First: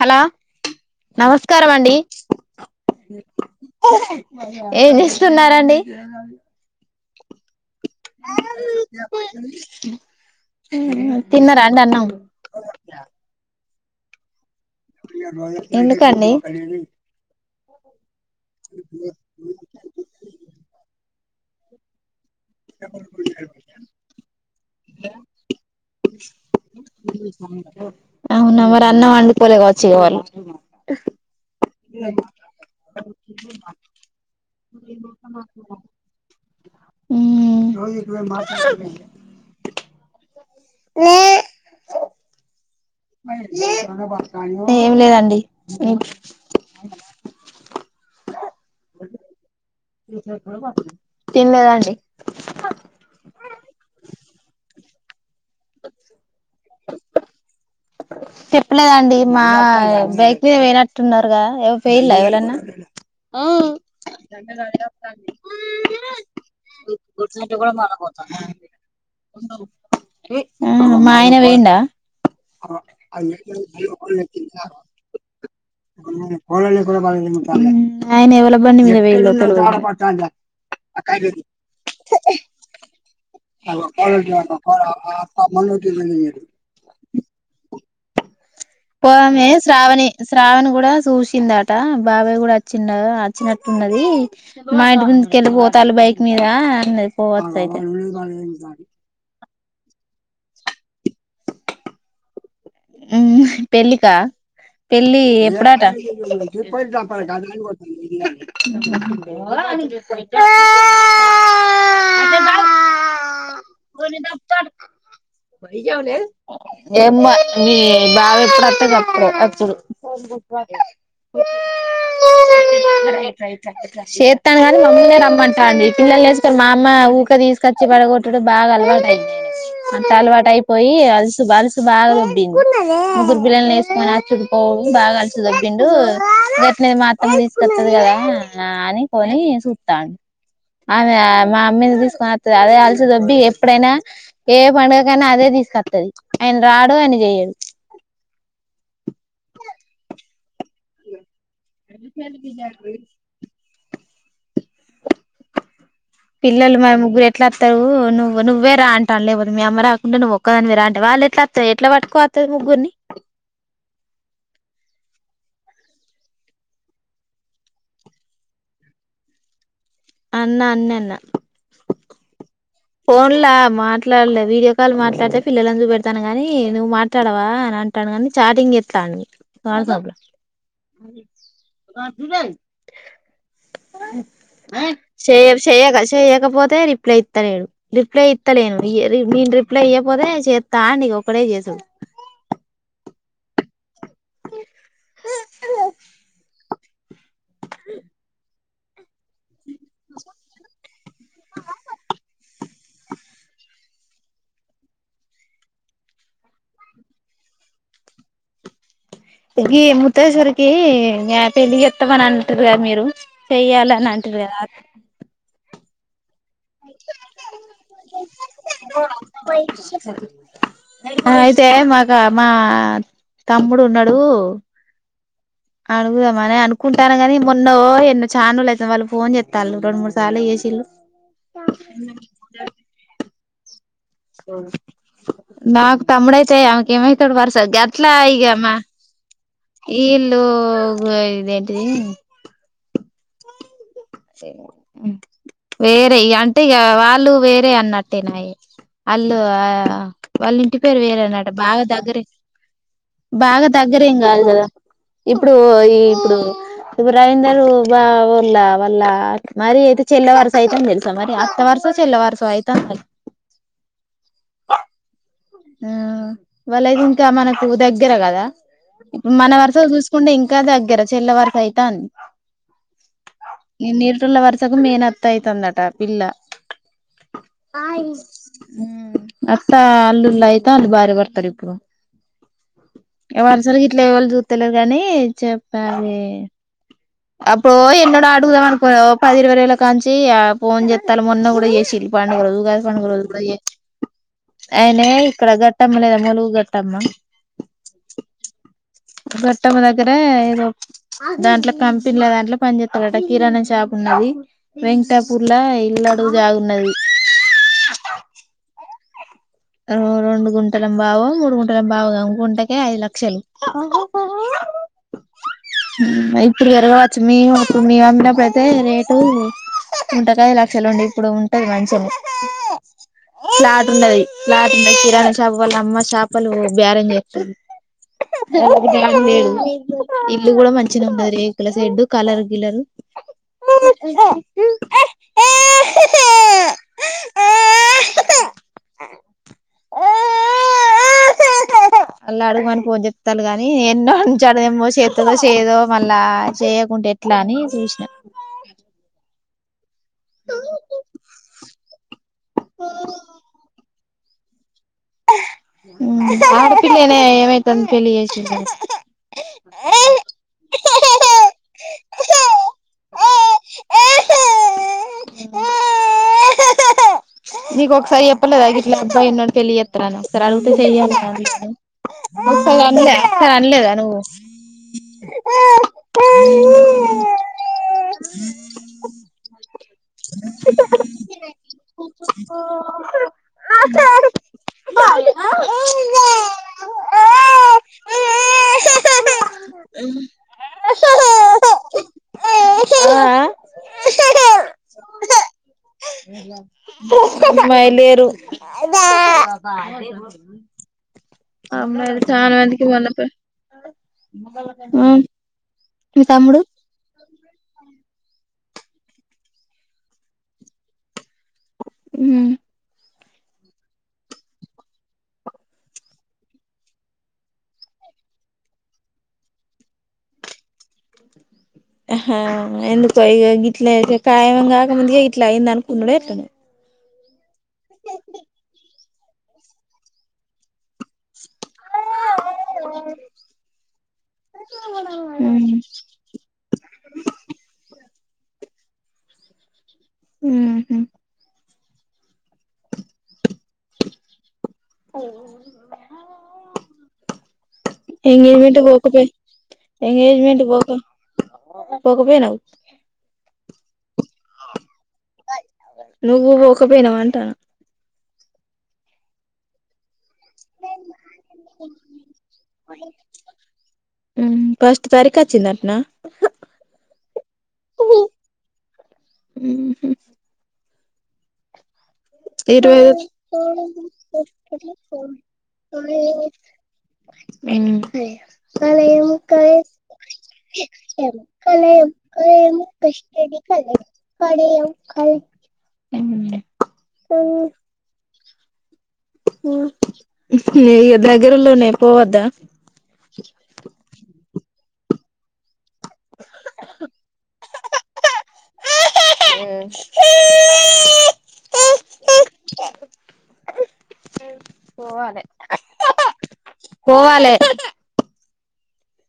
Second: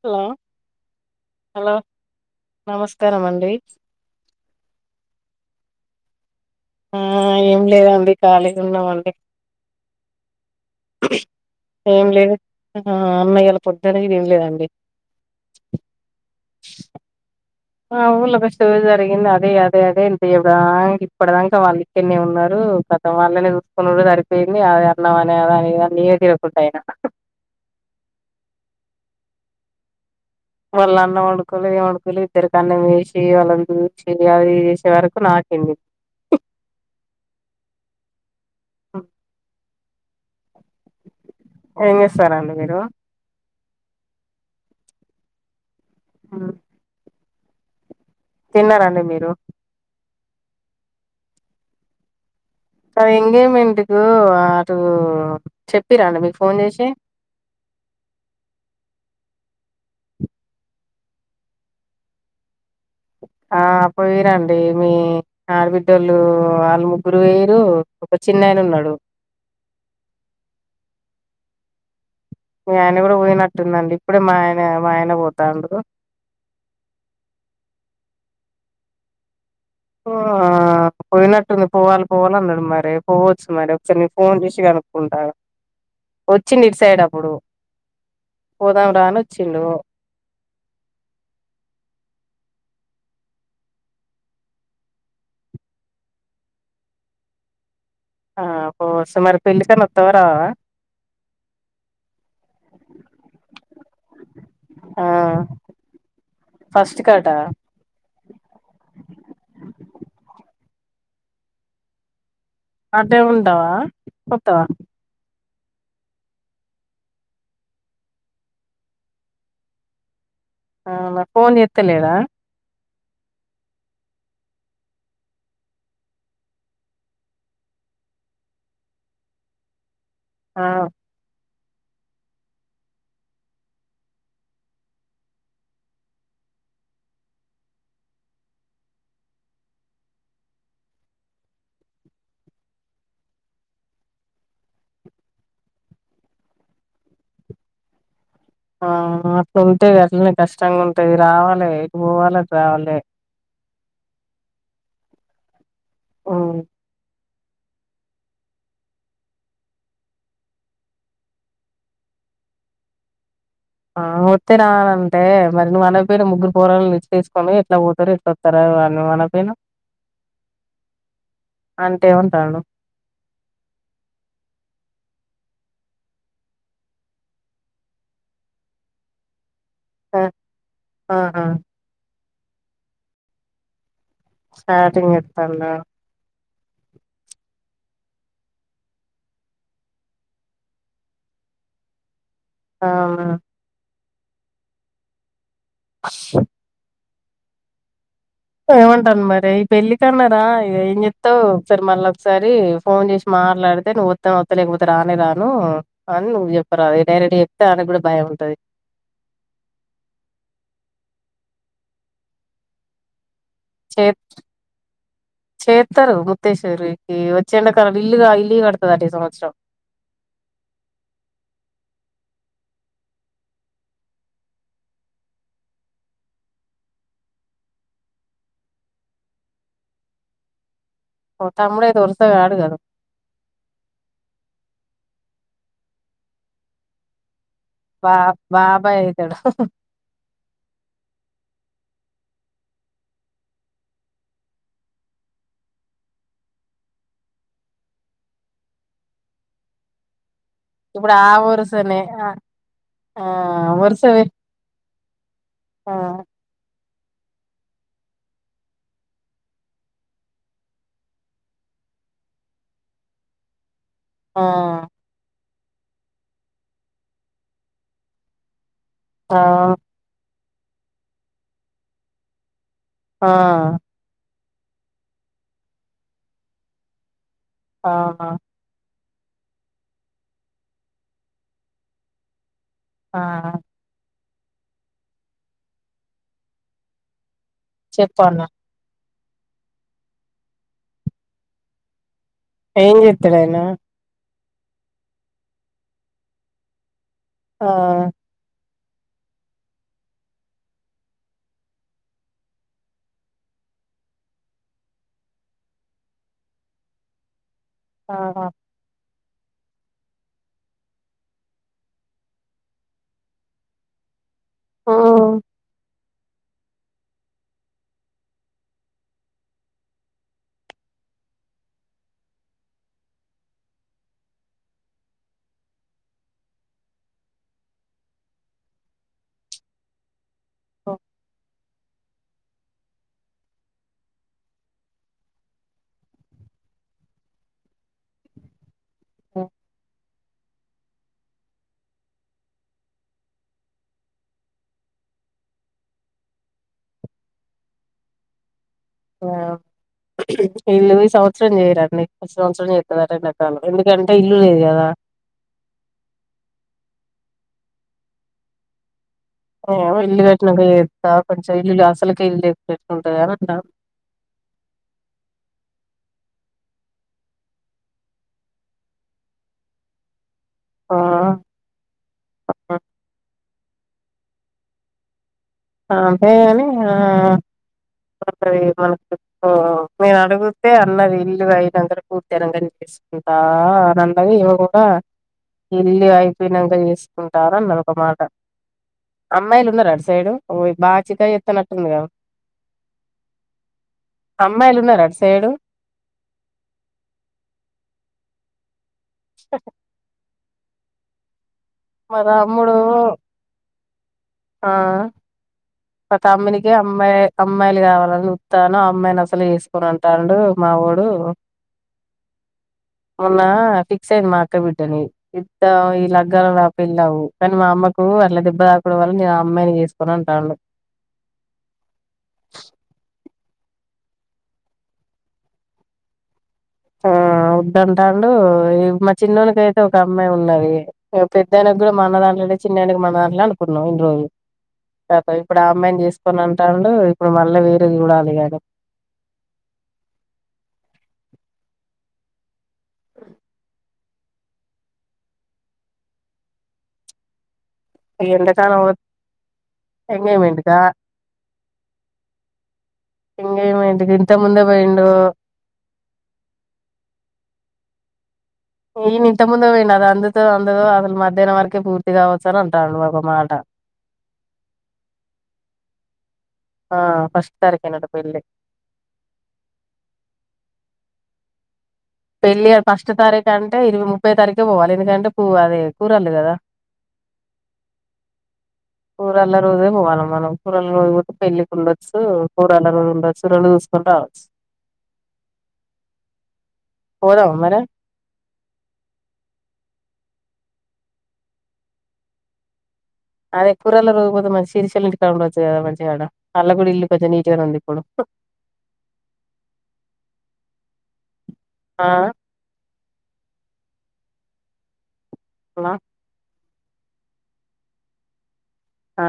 Hello నమస్కారం hello అండి నమస్కారం అండి ఏం చేస్తున్నారండి ఆ ఏం లేదండి ఖాళీ ఉన్నామండి తిన్నారండి అన్నాం పొద్దు అది ఏం లేదండి ఎందుకండి ఆ సదరిగింది అదే అదే అదే ఎప్పుడు ఇప్పుడుా వాళ్ళు ఇక్కడి ఉన్నరు కొత్త వాళ్ళనే చూసుకున్నా దరి న్న అ ఎ అన్నవనే అదాద [inaudible] అవునుమ అన్న మాడి పలేగా వచ్చ వాళ వల్ళ అన్న ఉడు కులిది ఉం కులితరు కన్నమి ి వల ద చి అది చేసే వరకు నాకం మా న ఏం చేస్తారంండి మీరు ఏం లేదండి ఓ తిన్నారంండి మీరు తినలేదండి సర ఎంగేజ్మెంట్కు అటు చెప్పిరా అండి మీకు ఫోన్ చేసి చెప్పలేదండి మా బైక్ మీద వేయినట్టున్నారుగా ఎవ వేయలా ఎవరన్నా ఆ పోయరాండి మీ ఆడబిడ్డోళ్ళు వాళ్ళు ముగ్గురు వేయరు ఒక చిన్నయన ఉన్నాడు ఆ మాయన వేడా మీ ఆ ఆయన కూడా అ పోయినట్టుందండి ఇప్పుడే మా ఆయన మా ఆయన పోతాండు కోళ కూడా బంది ము ఆయన ఎవ్వలబ్్వండి మీరు వెయ్యి లోపల ఆ పోయినట్టుంది పోవాలి పోవాల అన్నాడు మరి పోవచ్చు మరి ఒకసారి నను ఫోన్ చేసి కనుక్కుంటాను వచ్చి సైడ్ అప్పుడు పోదాం రా అని పోవామే వచ్చిండు శ్రావణి శ్రావణ్ కూడా చూసింది అట బాబాయ్ కూడా వచ్చిన్నారుడు వచ్చినట్టున్నది మా ఇంటి ముందుకెళ్ళిపోతారు బైక్ మీద అన్నది పోవచ్చ అయితే బ కాాల కాాల పెళ్ళికనత్తవరా పెళ్ళిక ఆ పెళ్ళి ఎప్పుడట ఫస్ట్ కాట ని అంటే ఉ ఉందవా పత వరిజవులే ఎమ్ మీ బా ఎప్పుడు అతంది అప్పుడు అప్పుడు ఆ నా ఫోన్ చెత్తలేద చేతాను కానీ మమ్మీనే రమ్మంటా అండి పిల్లలు వేసుకని మా అమ్మ ఊక తీసుకొచ్చి పడగొట్టడు బాగా అలవాట అంటంత అలవాటు ఆ అయిపోయి అ శు బాలు ఇ బా మురు బిల్లని వేసుకొని చుపో బాగా అలసిదబ్బిండు గట్ది మాత్రం తీసుకొస్తది కదా అని కొని చూస్తాడు ఆమె మా అమ్మీని తీసుకొని వస్తుంది అదే అలసిదబ్బి ఎప్పుడైనా ఏ పండుగకైనా అదే తీసుకొస్తది ఆయన రాడు అని జయంల్ ఆ అట్లా ఉంటే అట్లనే కష్టంగా ఉంటుది రావాల ఎయికి పోవాలి చ రావాలి పిలలు మ ముగగుర ఎట్లా వస్తావు నువ్వు నువ్వే రా అంటాను లేపోదు మ అమ్మ రాకుండా నువ్వు ఒక్కదాని మీ రా అంటవు వాళ్ళు ఎట్లా వస్త ఎట్లా పట్టుకోస్తది ముగ్గురిని ఆ వత్ే రా అన అంటే మరి నువ్వు అన పన ముగ్గురు పోరాలని నిలిచ్చి తీసుకని ఎట్లా పోతారు ఎట్లా వస్తారా అని మన పయిన అన్నా అన్న అన్న అంటే ఏమంటాడు ఫోన్లా మాట్లాడలే వీడియో కాల్ మాట్లాడితే పిల్లలందు పెడతాను గాని నువ్వు మాట్లాడవా అని అంటాను కానీ చాటింగ్ చెస్తాని కా సాభ బ ఆహా ఆ చాటింగ్ శెయ్యదు చేస్తాండా షశేగా శేయ్యాకపోతే తే రిప్లై ఇత్తలేడు రిప్లై ఇత్తలేను ఇయే నేను రిప్లై ఇయ్యకపోతే చెత్తాండు ఇగ ఒకడే చేసుడు ఆ ఆ స్ ఆ [inaudible] మరి ఈ పెళ్లి కన్నా రా ఇగ ఏంచెత్తవ్ ఒకసారి మళ్ళ ఒకసారి ఫోన్ చేసి మాట్లాడితే నువ్వు వత్తే వత్త లేకపోతే రానె రాను అని నువ్వు చెప్పరాదు డైరెక్ట్ చెప్తే ఆమెకి కూడా భయం ఉంటది పెరిగి ముతేశ్వరికి మ్యా పెళ్లి చెత్తమని అంటుర్రు కద మీరు [inaudible] చేయ్యాలని అంటిరి కదా ఇస్తారు ముత్తేశ్వరికి వచ్చె ఎండాకాలం ఇల్లు గా ఇల్లు కడతదట ఈ సంవత్సరం ఆ అయితే మాక్ ఇకా మా తమ్ముడు ఉన్నాడు అడుగుదామని అనుకుంటాన గాని మొన్నో ఎన్నో చానురోజులు ఐతుంది వాళ్ళు ఫోన్ చెస్తాళ్ళు రెండు మూడు సార్లు చేసిళ్ళు ఓ తమ్ముడయితే వరుస గాడు గద ఆ నాకు తమ్ముడు అయితే ఆమెకు ఏమైతడు వరసకు స గట్లా బా ఈగమ్మా బాబాయ్ అయితాడు ఇల్లు ఇద ఏంటి వేరే అంటే ఇక వాళ్ళు వేరే అన్నట్టేనాయి ఆళ్ళు ఆ వాళ్ళు ఇంటి పేరు ఇప్పుడు ఆ వేరేన్నట బాగా వరుసనే దగ్గరే ఆ బాగా దగ్గరేం వరుసవే కాదు కదా ఇప్పుడు ఆ ఈ ఇప్పుడు ఇ రవీందర్ బావోల్లా వల్ల మరి అయితే చెల్లె వరస అయితుందని తెలుసా మరి అత్త వరుస చెల్ల వేర్సో అయితాంది మరి ఆ ఆ వాళ్ళ ఇది ఇంకా మనకు దగ్గర కదా ఇప్పుడు ఆ మన వర్సలు చూసుకుంటే ఇంక్ ఇంకా దగ్గర చెల్ల వరస అయితాంది ఆ ఎని నేటల వరస [unintelligible] తనకు మేనత్త అయితాందిఅట పిల్ల ఆయి అవునా ఉమ్ అత్తా అలు లైతాండ్రు భార్య భర్తలు ఇప్పుడు ఆ వరసలు గట్ల ఎవలు చూస్ తులు గాని చెప్పాలి అప్పుడో చెప్పు ఎన్నడో అన్న ఆడుగుదామనుకూన పది ఇరవై రేళ్ల కాంచి ఆ ఫోన్ చెత్తాలు మొన్న కూడా చేసిళ్ళు పండుగ రోజు ఉగాది ఏం పండుగ రోజు చెత్తడు కూడా ఆయన చేసిళ్ళు అయనే ఇక్కడ గట్టమ్మ లేదా ములుగు గట్టమ్మ ఆ గట్టవ్వ దగ్గర ఏదో దాంట్ల కంపెన్లా దాంట్ల పనిచత్తడట కిరాణా షాపు ఉన్నది. వెంకటాపూర్లా ఇల్లాడు జాగు ఉన్నది. ఆహా ఓ రెండు గుంటల బావో మూడు గుంటల బావో గుంటకే ఐదు లక్షలు హొ ఉమ్ ఇప్పుడు పెరగవచ్చు మేం మేము అమ్మినాప్పుడు ఐతే రేటు గుంటకు ఐదు లక్షలు ఉండే ఇప్పుడు ఉంటది. మంచిగానే ఫ్లాట్ ఉన్నది. ప్లాట్ కిరాణ షాప్ వాళ్ళ అమ్మ చేపలు బేరం చేత్తది [unintelligible] ఇల్లు కూడా మంచిగా ఉన్నది అల్ల షెడ్డు కాలరు గిలరు ఆ అళ్ళు అడగుమని ఫోన్ చెత్తళ్ళు. గానీ ఎన్నోంచి అడుగ్ ఎమ్మొ చేత్తదో చేయదో మళ్ళా చేయకుంటే ఎట్లా అని సుసిన ఆ ఇల్లు ఈ సంవత్సరం చేయరంటనే వచ్చే సంవత్సరం చేస్తాడట. ఎండాకాలం ఎందుకంటే ఇల్లు లేదు కదా హు ఆడపిల్లనే ఏమైతుంది పెళ్ళి చేసి ఏళ్లకొట్టు ఓ ఇల్లు కట్టినంక చేత్త కొంచెం ఇల్లు అసలు [unintelligible] నీ ఒకసారి చెప్పలేదా ఇట్లా అబ్బాయి ఉన్నాడు పెళ్ళి చెత్తరని సరే ఆ [unintelligible] ఆన్ లేద నువ్వు అంతేగాని ఆ [unintelligible] మనకు ఎక్కువ నేను అడుగుతే అన్నాది ఇల్లు అయినంకనే పూర్తయినంకనే చేసుకుంటా అని అన్నాది. ఏమ కూడా ఇల్లు అయిపోయినాక చేసుకుంటా అన్నది. ఒక మాట అమ్మాయిలు ఉన్నారా అటు సైడు ఓయ్ బాగా చికాకు చేత్తనట్టుంది గా ఆ అమ్మాయిలు ఉన్నార అటూ సైడు అమ్మాయిలు లేరు అదా మా అమ్మాయిలు చన తమ్ముడు మందికి మొన్న పేల్ మ తమ్మునికే అమ్మాయి అమ్మాయిలు కావాలని చుత్తన్న అమ్మాయిని అసలే చేసుకొనుఅంటండు మావోడు ఉమ్ మొన్న ఫిక్స్ అయింది. మా అక్క బిడ్డని ఇద్దం ఈ లగ్గాల ఆ పెళ్ళవ్వు కానీ మా అమ్మకు అట్లా దెబ్బ తాకడు వల్ల న అమ్మాయిని చేసుకొను అంటండు. ఆహా ఎందుకో ఇగా గీట్ల కాయం కాకముందుగా ఇట్లా అయింద అనుకున్నాడు ఏట్లనో ఆ వద్దంటాండు. ఈ మా చిన్నోకయితే ఒక అమ్మాయి ఉన్నది. పెద్దాయానికి కూడా మన దాంట్లనే చిన్నయానకి మన దాంట్ల నే అనుకున్నాం. ఇన్ని రోజులు ఇప్పుడు ఆ అమ్మాయిని చేసుకోను అంటండు ఇప్పుడు మళ్ళ వేరే చూడాలి ఇగ హు హ్ [inaudible] అఓ [unintelligible] ఈ ఎంగేజ్మెంట్ ఎండాకాలం కి పోకుపోయి ఎంగేజ్మెంట్ కి పోక పోక పోయినావు ఇంతక ముందే బోయిండు నువ్వు పోకపోయినావ్ అంటాన్న నేనింతక ముందు పోయిన అది అందదు తదో అందదో అసలు మధ్యాహ్న వరకే పూర్తి కావచ్చు అని అంటాడు ఒక మాట. ఫస్ట్ తారీఖు వచ్చిందటనా ఆ ఫస్ట్ తారీకునే అట పెళ్ళి, పెళ్ళి ఇరవై ఫస్ట్ తారీఖు అంటే ఇరవై ముప్పై తారీఖే పోవాలి ఎందుకంటే, పో అదే కురాళ్ళు కదా. కలయం కూరళ్ల కలయం రోజే పోవాల మనం కూరళ్ల రోజు పోతే పెళ్ళికి కలయం ఉండొచ్చు, కలయం కూరళ్ళ రోజు ఉండొచ్చు, కష్టడి రెండు కలయం చూసుకొని రావచ్చు. కలయం కలయం పోదామా మరి ఏ ఇగ దగ్గరలోనే పోవద్దా అదే కురాళ్ల రోజుపోతే మంచి శిరిశోళ్ల ఇంటికాడ ఉండొచ్చు కదా మంచిగా ఉంది కదా అల్ల కూడా ఇల్లు కొద్దగా నీట్గానే ఉంది ఇప్పుడు ఆ పోవాలే హాలో పోవాలె ఆ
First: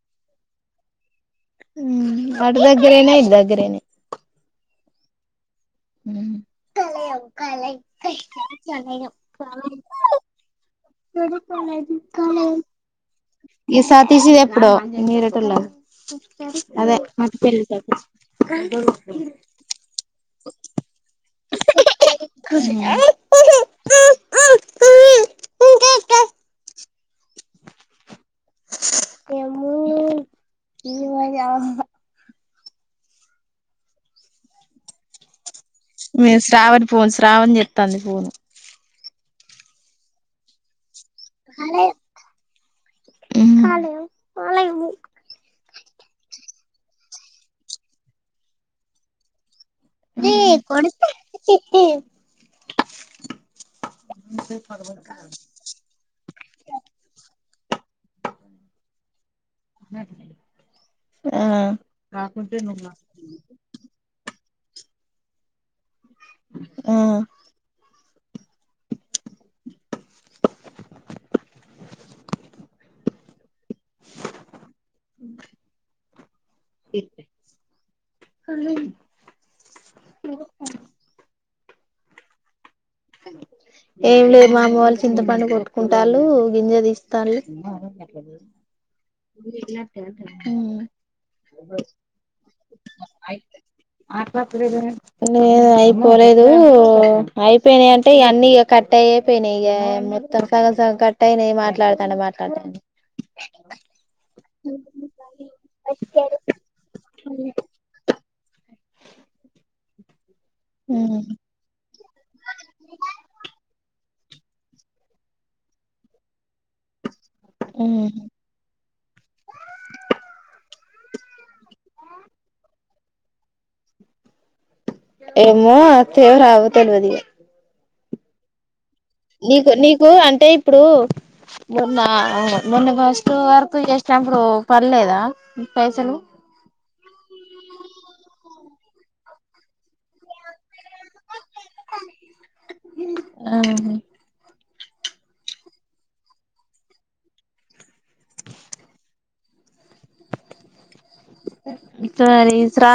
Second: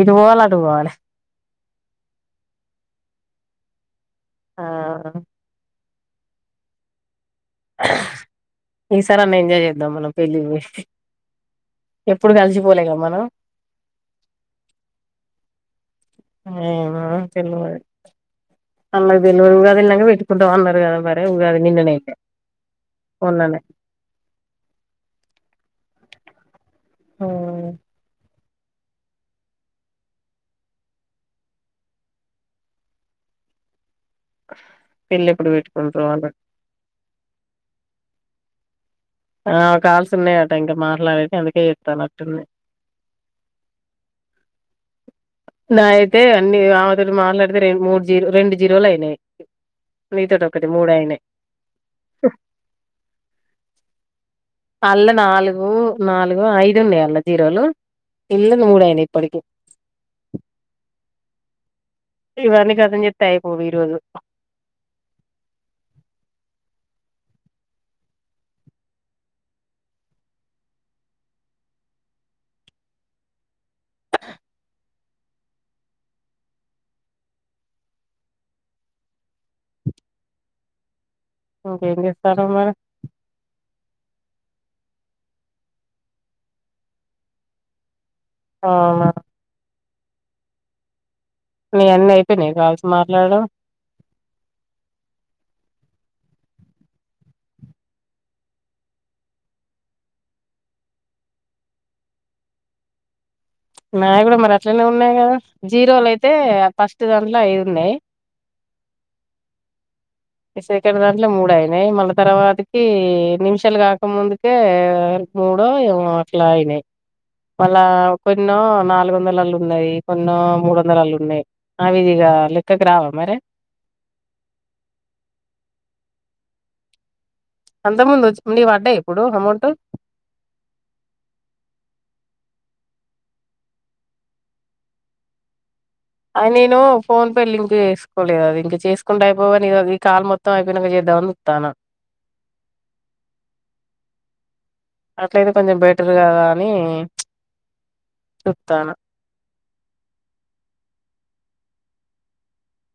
ఇటు పోవాలే అటు పోవాలె ఉమ్మ్ అటు దగ్గరేనే దగ్గరేనే ఆహా ఈసారి అన్న ఎంజాయ్ చేద్దాం మనం పెళ్ళికి పోయి ఎప్పుడు కలిసిపోలేగా మనం ఈ సాతీష్ ది ఎప్పుడో నిరేటోల్ల అదేమో తేల్వది సతీష్ అల్లు [inaudible] వెట్కు తో అన్నారు గద మరి ఉగాది నిన్ననే ఉండే ఉన్ననే అవును ఏమ ఇవ పెళ్లెప్పుడు పెట్ మీ శ్రావణి పోసు రావని చెతాంది ఫోను ఆ కాల్స్ ఉన్నాయట ఇంకా మాట్లాడే ఉమ్ నా అయితే అన్ని ఆమెతో మాట్లాడితే రెండు మూడు జీరో రెండు జీరోలు అయినాయి ఆ నీతోటి ఒకటి మూడయినాయీ, అల్ల నాలుగు నాలుగో ఐదు ఉన్నాయి అల్ల జీరోలు, ఇళ్ళ మూడుయినాయి ఇప్పటికి ఆ ఇవన్నీ ఖతం చేస్తే అయిపోవు ఈరోజు ఆ అ ఇకేం చేస్తున్నావ్ మరి ఏం లేదు మా అమ్మ వాళ్ళు చింతపండు కొట్టుకుంటారు గింజ తీస్తాళు అవునా నిజం నీయి అన్ని అయిపోయినాయి కాల్స్ మాట్లాడడం లా కొలేదు ఆయి పోయినాయి అంటే ఇ అన్నీ ఇ కట్ట అయ పోయినాయి ఇక మొత్తం సగం సం కట్ట అయిన మాట్లాడతాడి మాట్లాడత నా కూడా మరి అట్లనే ఉన్నాయి కదా జీరోలు అయితే ఫస్ట్ దాంట్లో అవి ఉన్నాయి ఇక్కడి దాంట్లో మూడయినాయి మళ్ళీ తర్వాతకి నిమిషాలు కాక ఇ ముందుకే మూడో ఏమో అట్లా అయినాయి మళ్ళా కొన్నో నాలుగు వందల అలుు ఉన్నాయి కొన్నో మూడు వందల అలుు ఉన్నాయి ఆవిదిగా లెక్కకు రావాలి అ మరె ఏమో తవ రావ తెలివది అంత ముందు నీవా అడ్డే నీకు నీకు అంటే ఇప్పుడు మొన్నవు మన్న ఫస్ట్ వర్క్ చేసప్పుడు పర్లేదా అ నేను ఫోన్ పే లింక్ వేసుకోలేదు అది ఇంక చేసుకుండా అయిపోవని ఈ కాల్ మొత్తం నిదానం గా చేద్దాం ఆహా అట్లయితే కొంచెం బెటర్ కదా అని చెప్తాను ఇప్పు శ్రా